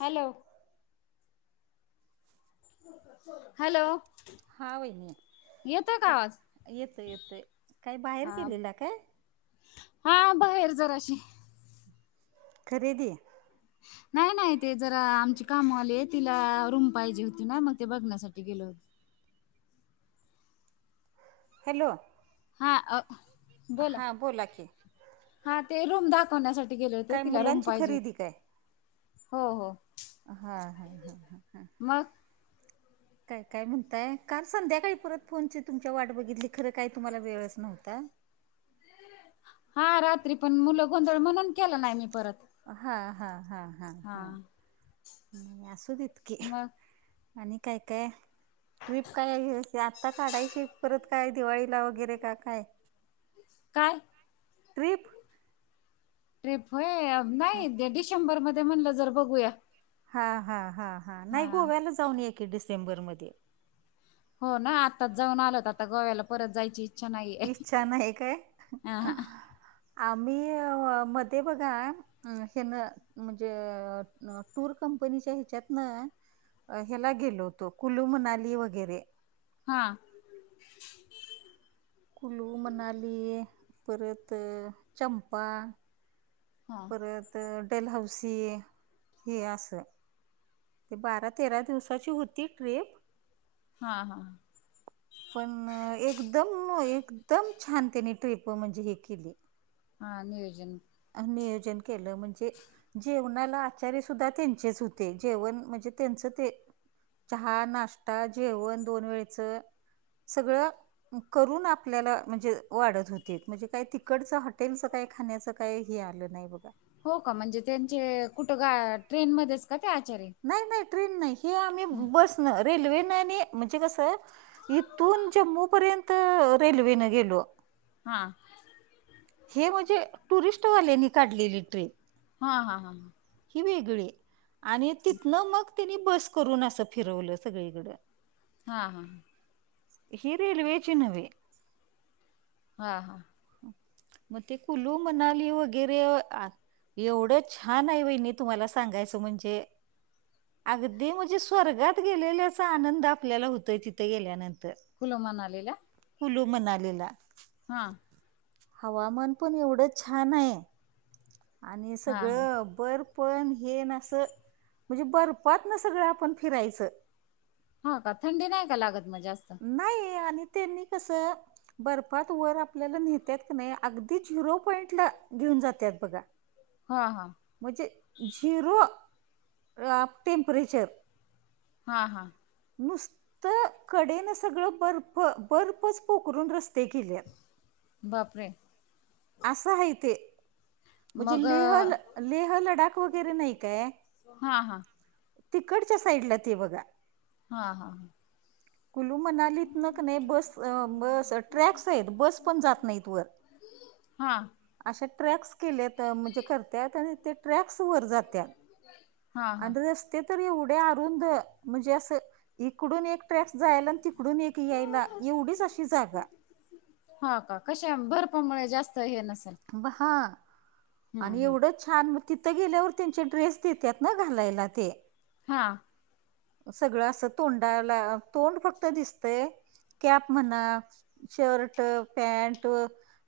Hello hello हा वहिणी येतोय का [unintelligible] आवाज येतोय येतोय काही बाहेर गेलेल्या काय? हा हा बाहेर जराशी खरेदी नाही नाही ते जरा आमची कामवाली आहे तिला रूम पाहिजे होती ना मग ते बघण्यासाठी गेलो होतो. हॅलो हा अ बोला हा की हा ते रूम दाखवण्यासा गेले होते काय तिला रूम मुलांची पाहिजे खरेदी काय हो हो हा ह ह मग [inaudible] ताई काय म्हणताय? काल संध्याकाळी परत फोनची तुमच्या वाट बघितली खरं काय तुम्हाला वेळच नव्हता. हा रात्री पण मुलं गोंधळ म्हणून केला नाही मी परत. हा हा हा हा हा नही असू देतकीे. मग आणि काय काय. ट्रिप काय आहे आत्ता काढायची परत काय दिवाळीला वगैरे का काय.? काय [inaudible] ट्रिप. ट्रीप होय हा नाही डिसेंबर मध्ये म्हटलं जर बघूया. हा हा हा हा नाही गोव्याला जाऊन एकी डिसेंबरमध्ये. हो ना आत्ताच जाऊन आलोत आता गोव्याला परत जायची इछा नाहीये इच्छा नाही काय अं हा. आम्ही मध्ये बघा. अ हे ना म्हणजे टूर कंपनीच्या ह्याच्यात ना. [unintelligible] याला गेलो होतो कुलू मनाली वगैरे. हा. कुलू मनालीये परत चंपा. हा परत टेल हौसीये हे असं. ते बारा तेरा दिवसाची होती ट्रीप. हा हा. पण एकदम एकदम छान त्यानी ट्रिप म्हणजे हे केली. हा नियोजन आम्ही नियोजन केलं म्हणजे. जेवणाला आचार्य सुद्धा त्यांचेच होते जेवण म्हणजे त्यांच ते. चहा नाश्ता जेवण दोन वेळचं. सगळं करून आपल्याला म्हणजे वाढत होते म्हणजे काय ते. इकडचं हॉटेलचं काय खाण्याचं काई हे आलं नाही बघा. हो का म्हणजे त्यांचे कुठं ग ट्रेनमध्येच का ते आचार्य नाही नाही ट्रेन नाही हे आम्ही बस न रेल्वेन आणि म्हणजे कसं इथून जम्बोपर्यंत रेल्वेने गेलो. हा... हे म्हणजे टुरिस्ट वाल्यांनी काढलेली ट्रिप हा हा हा हा ही वेगळी आणि तिथनं मग तिनी बस करून असं फिरवलं सगळीकडे. हा हा हि रेल्वेची नव्हे हा हा मग ते कुलू मनाली वगैरे आता एवढे छान आहे वहिणी तुम्हाला सांगायचं म्हणजे अगदी म्हणजे स्वर्गात गेलेल्याचा आनंद आपल्याला होतय तिथे गेल्यानंतर कुल्लू मनालीला? कुलू मनालीला हां हवामान पण एवढं छान आहे आणि हा हा सगळं बर्फन हे ना असं म्हणजे बर्फातन सगळेआप अपन फिरायचं हो का? थंडी नाही का लागत मग जास्त? नाही, आणि त्यांनी कसं बर्फात वर आपल्याला नेत्यात क नाही अगदी झिरो पॉईंटला घेऊन जात्यात बघा. [inaudible] हां हां. म्हणजे झिरो अ टेम्परेचर. हां हां. नुसतं कडेन सगळं बर्फ बर्फच पोखरून रस्ते केल्यात. बापरे! असं हाय ते. म्हणजे मग लेह लेह लडाख वगैरे नाही काय? हा हा तिकडच्या साईडला ते बघा. हां हां. [inaudible] कुलू मनालीतनं क नाही बस अ बस ट्रॅक्स आहेत बस पण जात नाहीत वर. हां. अशे ट्रॅक्स केलेत म्हणजे करत्यात आणि ते ट्रॅक्स वर जात्यात हा हा आणि रस्ते तर एवढे अरुंद म्हणजे असं इकडून एक ट्रॅक्स जायला आणि तिकडून एक यायला एवढीच अशी जागा. हा का कशा भरपूर [unintelligible] जास्त हे नसेल? ब हां हम्म आणि हम्म एवढं छान मग तिथं गेल्यावर त्यांचे ड्रेस देतात ना घालायला ते. हां. सगळं असं तोंडाला तोंड फक्त दिसतंय. कॅप म्हणा शर्ट, पँट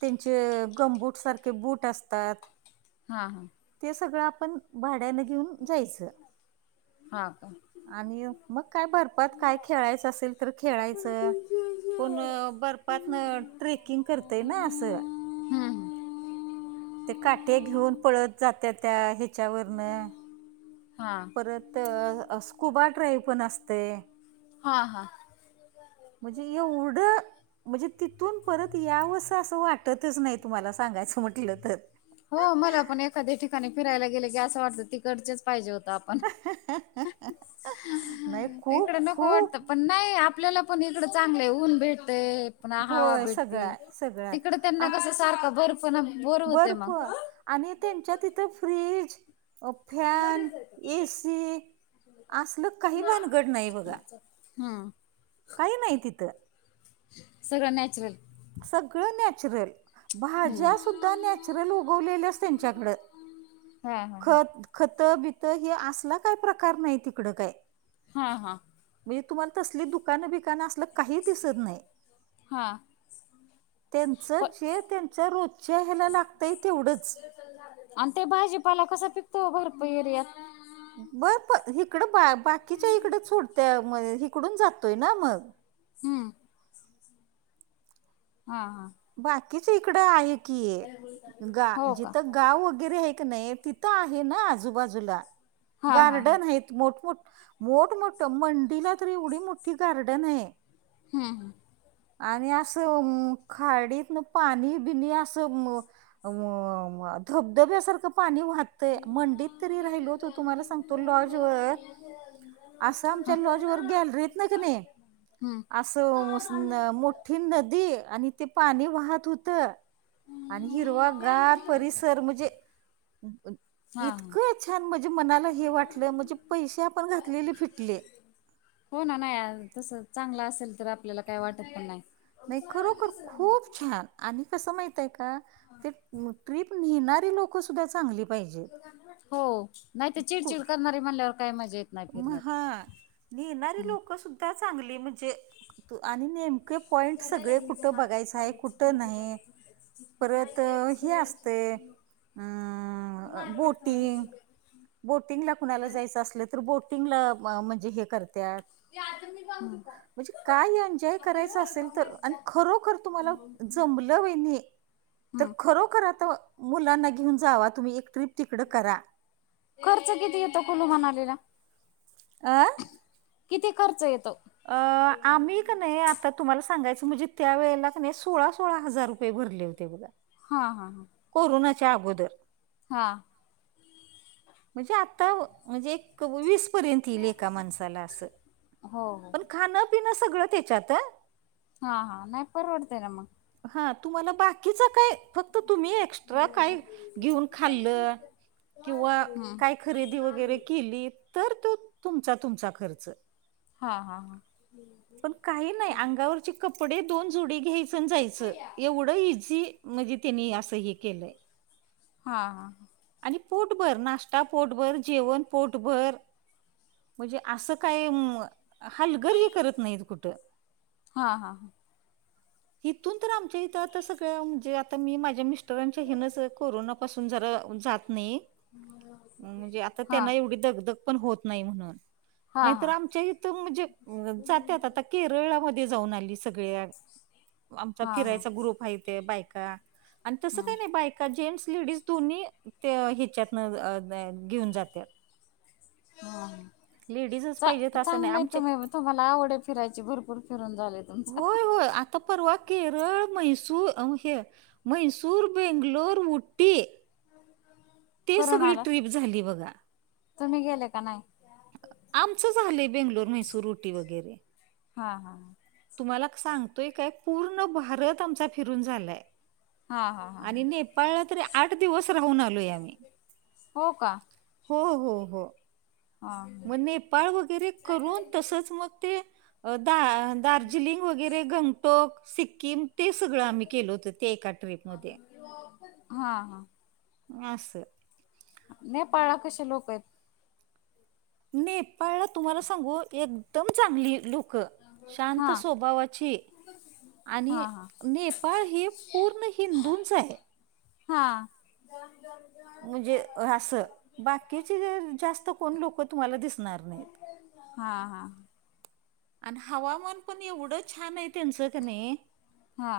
त्यांचे अ गमबूटसारखे बूट असतात. हां हां. ते सगळं आपण भाड्यानं घेऊन जायचं. हां का? आणि मग काय बर्फात काय खेळायचं असेल तर खेळायचं. कोण बर्फातनं ट्रेकिंग करतंय ना असं. हम्म ते काट्या घेऊन पळत जात्यात ह्याच्यावरनं हा परत [unintelligible] स्कुबा ड्राईव्ह पण असतंय. हां हां. म्हणजे एवढं म्हणजे तिथून परत यावंस असं वाटतच नाही तुम्हाला सांगायचं म्हटलं तर. हो मला पण एखाद्या ठिकाणी फिरायला गेलं की असं वाटतं तिकडचेच पाहिजे होतं आपण. [inaudible] खूप इकडं नको खूप वाटतंय पण नाही आपल्याला पण इकडं चांगलं आहे ऊन भेटतंय. [unintelligible] हवा होय सगळं भेटती हाय सगळं हाय तिकडं त्यांना आ कसं सारखं भरपणा बोर होतंय बर्फ मग. आणि त्यांच्या तिथं फ्रीज अ फॅन, ए सी असलं काही भानगड नाही बघा. हां. काही नाही तिथं. सगळं नॅचरल. सगळं नॅचरल. भाज्या हम्म सुद्धा नॅचरल उगवलेल्याच त्यांच्याकडं हा हा खत. खत बित हे असला काय प्रकार नाही तिकडं काय. हा हा. मी तुम्हाला तसली दुकानं बिकानं असल काही दिसत नाही. हा. त्यांचं प ते त्यांच्या रोजच्या ह्यायला लागतंय तेवढच. आणि ते भाजीपाला कसा पिकतो भर एरियात. व्हयं प हिकडं बा बाकीच्या हिकडं सोडत्या हिकडून जातोय ना मग. हम. हा हा. बाकीच हिकडं आहे की गा हो का जिथं. गाव वगैरे आहे कणी, तिथं आहे ना आजूबाजूला. हा हा हा गार्डन हायत. मोठमोठ मोठमोठ मंडीला तर एवढी मोठी गार्डन हाय. हम हम. आणि असं खाडीत पाणी बिनी असं म. म धबधब्यासारखं पाणी वाह ते मंडित तर राहिलो होतो तुम्हाला सांगतो लॉजवर. असं आमच्या लॉज वर ग्यालरीत कणी. हम्म असं मोठी नदी आणि ते, पाणी वाहत होत. आणि हिरवा गार परिसर म्हणजे. हा हा इतकं छान म्हणजे मनाला हे वाटलं, म्हणजे पैसे आपण घातलेले फिटले. हो ना नाही तसं चांगलं असेल तर, आपल्याला काय वाटत पण नाही. नाही खरोखर खूप छान आणि, कसं माहितीये का ते मग ट्रिप. न्हेणारी लोक सुद्धा चांगली. पाहिजेत हो नाही तर कु- चिडचिड करणारी, म्हणल्यावर काय मजा येत. नाही म फिरण्यात. हा न्हेणारी हम्म लोकं सुद्धा चांगली. म्हणजे आणि नेमके पॉइंट सगळे कुठं बघायचं आहे कुठं नाही. परत हे असतंय. अ बोटिंग बोटिंगला कुणाला जायचं असल. बोटिंगला म्हणजे हे करत्यात. [unintelligible] म्हणजे काय एन्जॉय करायचं, असेल तर आणि खरोखर तुम्हांला. जमलं वहिनी तर हम्म. खरोखर आता. मुलांना घेऊन जावा तुम्ही, एक ट्रिप तिकडं करा. खर्च किती येतो कुलू मनालीला. आं. किती खर्च येतो. अ आम्ही, कणी आता तुम्हाला सांगायचं म्हणजे, त्या वेळेला कणी सोळा सोळा हजार रुपये भरले होते बघा. हां हां हां. कोरोनाच्या अगोदर. हा. म्हणजे आता, म्हणजे एक. [unintelligible] वीस पर्यंत येईल एका माणसाला असं हो हो पण खाणं पिण सगळं त्याच्यात. हा हा नाही परवडतय ना मग. हा तुम्हाला बाकीच काय, फक्त तुम्ही एक्स्ट्रा काय घेऊन खाल्ल. किंवा हम्म काय खरेदी वगैरे केली तर तो तुमचा तुमचा खर्च. हा हा हा. पण काही नाही अंगावरचे कपडे दोन जोडी घ्यायच जायचं एवढं इझी म्हणजे त्यांनी असं हे केलंय. हा हा. आणि पोटभर, नाश्ता पोटभर, जेवण पोटभर, म्हणजे असं काय मं हलगर्जी करत नाहीत कुठं. हा हा. इथून तर आमच्या इथं तर सगळं म्हणजे आता मी माझ्या मिस्टरांच्या ह्यांन कोरोना. तिथून जरा जात नाही, आता हा त्यांना एवढी दगदग सहन होत नाही, म्हणून हा हा नाहीतर हा आमच्या इथून म्हणजे जात्यात केरळामध्ये जाऊन आली सगळ्या आमचा हा हा फिरायचा ग्रुप आहे ते बायका. आणि तसं हम्म काही नाही बायका जेंट्स, लेडीज दोन्ही ते ह्याच्यात‌अ घेऊन जात्यात. हा हा लेडीजच चा पाहिजे तंअस नाही चांगलंय आमचे तुम्ही तुम्हाला आवड फिरायची भरपूर फिरून झाले. तुमचं. होय होय आ आता पर्वा केरळ, मैसूर, अ हे मैसूर, बेंगलोर, उटी, [inaudible] ते सगळी आला ट्रीप झाली बघा. तुम्ही गेले का नाही? आमचं झालंय बेंगलोर, म्हैसूर, उटी वगैरे. हा हा. तुम्हाला सांगतोय काय पूर्ण भारत आमचा फिरून झालाय. हा हा हा आणि नेपाळलं तरी आठ दिवस राहून आलोय आम्ही. हो का! हो हो हो. हा. मग नेपाळ वगैरे करून, तसच मग ते दा- दार्जिलिंग वगैरे गंगटोक, सिक्कीम ते सगळं आम्ही केलं होतं त्या एका ट्रीपमध्ये. हा हा. असं. नेपाळा कशि लोक आहेत? नेपाळला तुमाला सांगू एकदम चांगली येत लु क शांत हा स्वभावाची. आणि हा हा नेपाळ हे पूर्ण हिंदूंचं आहे. हा. म्हणजे असं बाकीची जास्त कोण लोक तुम्हाला दिसनार नाहीत. हा हा. अन हवामान पन यवडं छाने त्यांचं का नई हा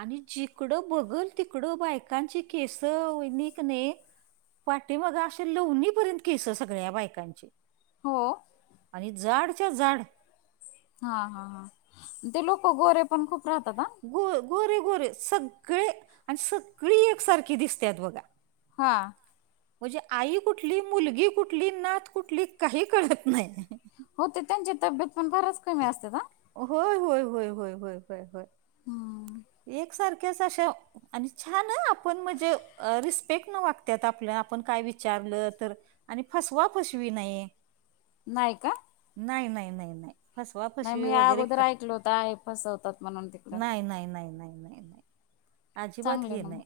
आनी जिकडं बघल तिकडं बायकांची केसव निक नी पाठीमागं अशे लवनीपर्यंत केस सगळ्या बायकांचे. हो आनी जाडच्या जाड. हा हा हा ते लोक गोरे पन खूप राहतात आ. गो गोरे गोरे सगळे आनी सगळी एक सारखी दिस्त्यात बघा. हां. म्हणजे आई कुठली मुलगी कुठली नात कुठली काही कळत नही. हो ते त्यांची तब्येत पन फारच कमी असतेत हा. होय होय होय होय होय होय होय हम्म एकसारक्याच आशा आनी छान आ आपन म्हणजे अ रिस्पेक्ट न वाग्त्यात आपल्या आपन काय विचारलं तर. आनी फसवा फसवी नाई. नाई का? नाई नाई नाई नाई फसवा नाई फसवी मी वगैरे आगोदर का ऐकलं होत आए फसवतात म्हणून तिकडं. नाई नाई नाई. आजिबात चांगले हे ना नाई मग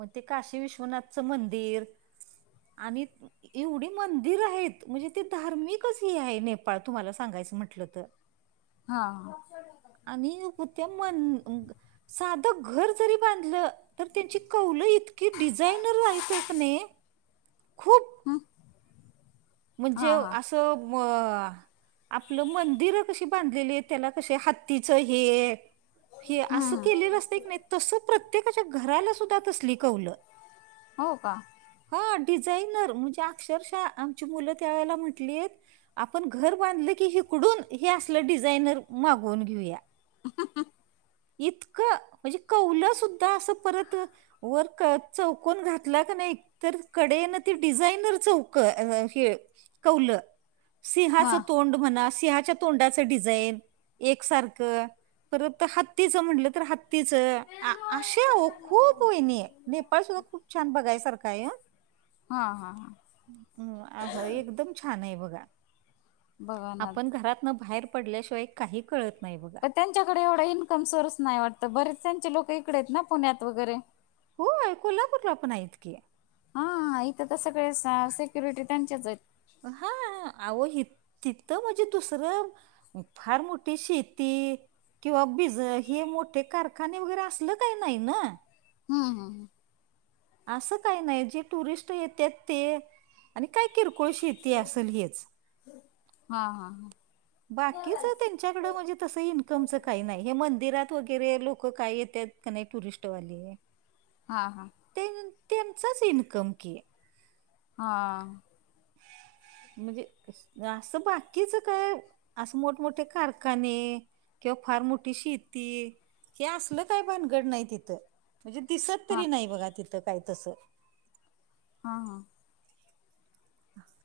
मग ते काशी विश्वनाथचं मंदिर आनी एवडीं मंदिर हाईत म्हणजे ते हे धार्मिकच हे हाय नेपाळ तुमाला सांगायचं म्हटलं तर. हा हा. आनी कूत्या मन साधं घर जरी बांधलं तर त्यांची कौलं इतकी डिझायनर हायीतत क नाई खूप हम [unintelligible] म्हणजे असं म आपलं मंदिरं कशी बांधलेली आएत त्याला कशे हातीचं हे आसं हम्म केलेलं आसतय की नाई तसं प्रत्य त्येकाच्या घराला सुद्दा तसलि कौल. हो का? हा डिझाईनर मणजे अक्षरशः आमची मुलं त्या वेळेला म्हटलीत आपन घर बांधलं की हिकडून हे असलं डिझायनर मागवून घेऊया. ह [unintelligible] इतकं मजे कौलं सुद्दा असं परत अ वर क चौकन घातला का नाईत तर कडेन ते डिझाईनर चौक. हे कौलं हा सिहाच तोंड म्हणा सिंहाच्या तोंडाचं डिझाईन एकसारकं परत हत्तीचं म्हटलं तर हत् तिचं आ आशे आओ खूप वैनी नेपाळ सुद्दा खूप छान बगायसारखं आहे ह. [inaudible] [unintelligible] हा हा हा. हम् अस एकदम छान आए बगा बघा ना आपन घरात न भाहेर पड्ल्याशिवाय काही कळत नाही बघ. पण त्यांच्याकडे येवडा इन्कम सोर्स नाई वाटतं बरेच त्यांचे लोकं इकडे आएत ना पुण्यात वगैरे. होय कोल्हापूरला पण हायेत की. हा इथं तसं काळे अस सेक्युरिटी त्यांच्याच आहेत. हा आव हित तिथ म्हणजे दुसरं फार मोठी शेती किंवा बिज हे मोठे कारखाने वगैरे असल काही नाही ना. हम् हम. असं काही नाही जे टुरिस्ट येतात ते, आणि काय किरकोळ शेते असेल हेच हा हा हा. बाकीच त्यांच्याकड म्हणजे तस इन्कमच काही नाही. हे मंदिरात वगैरे लोक काय येतात का नाही टुरिस्टवाली. हां हां. तेन त्यांचाच इन्कम की. हा म्हणजे असं बाकीच काय, असं मोठमोठे कारखाने. किंवा फार मोठी शेती, हे असलं काही भानगड नाही तिथं. म्हणजे दिसत हा हा तरी नाही बघा, तिथं काय तसं. हा हा.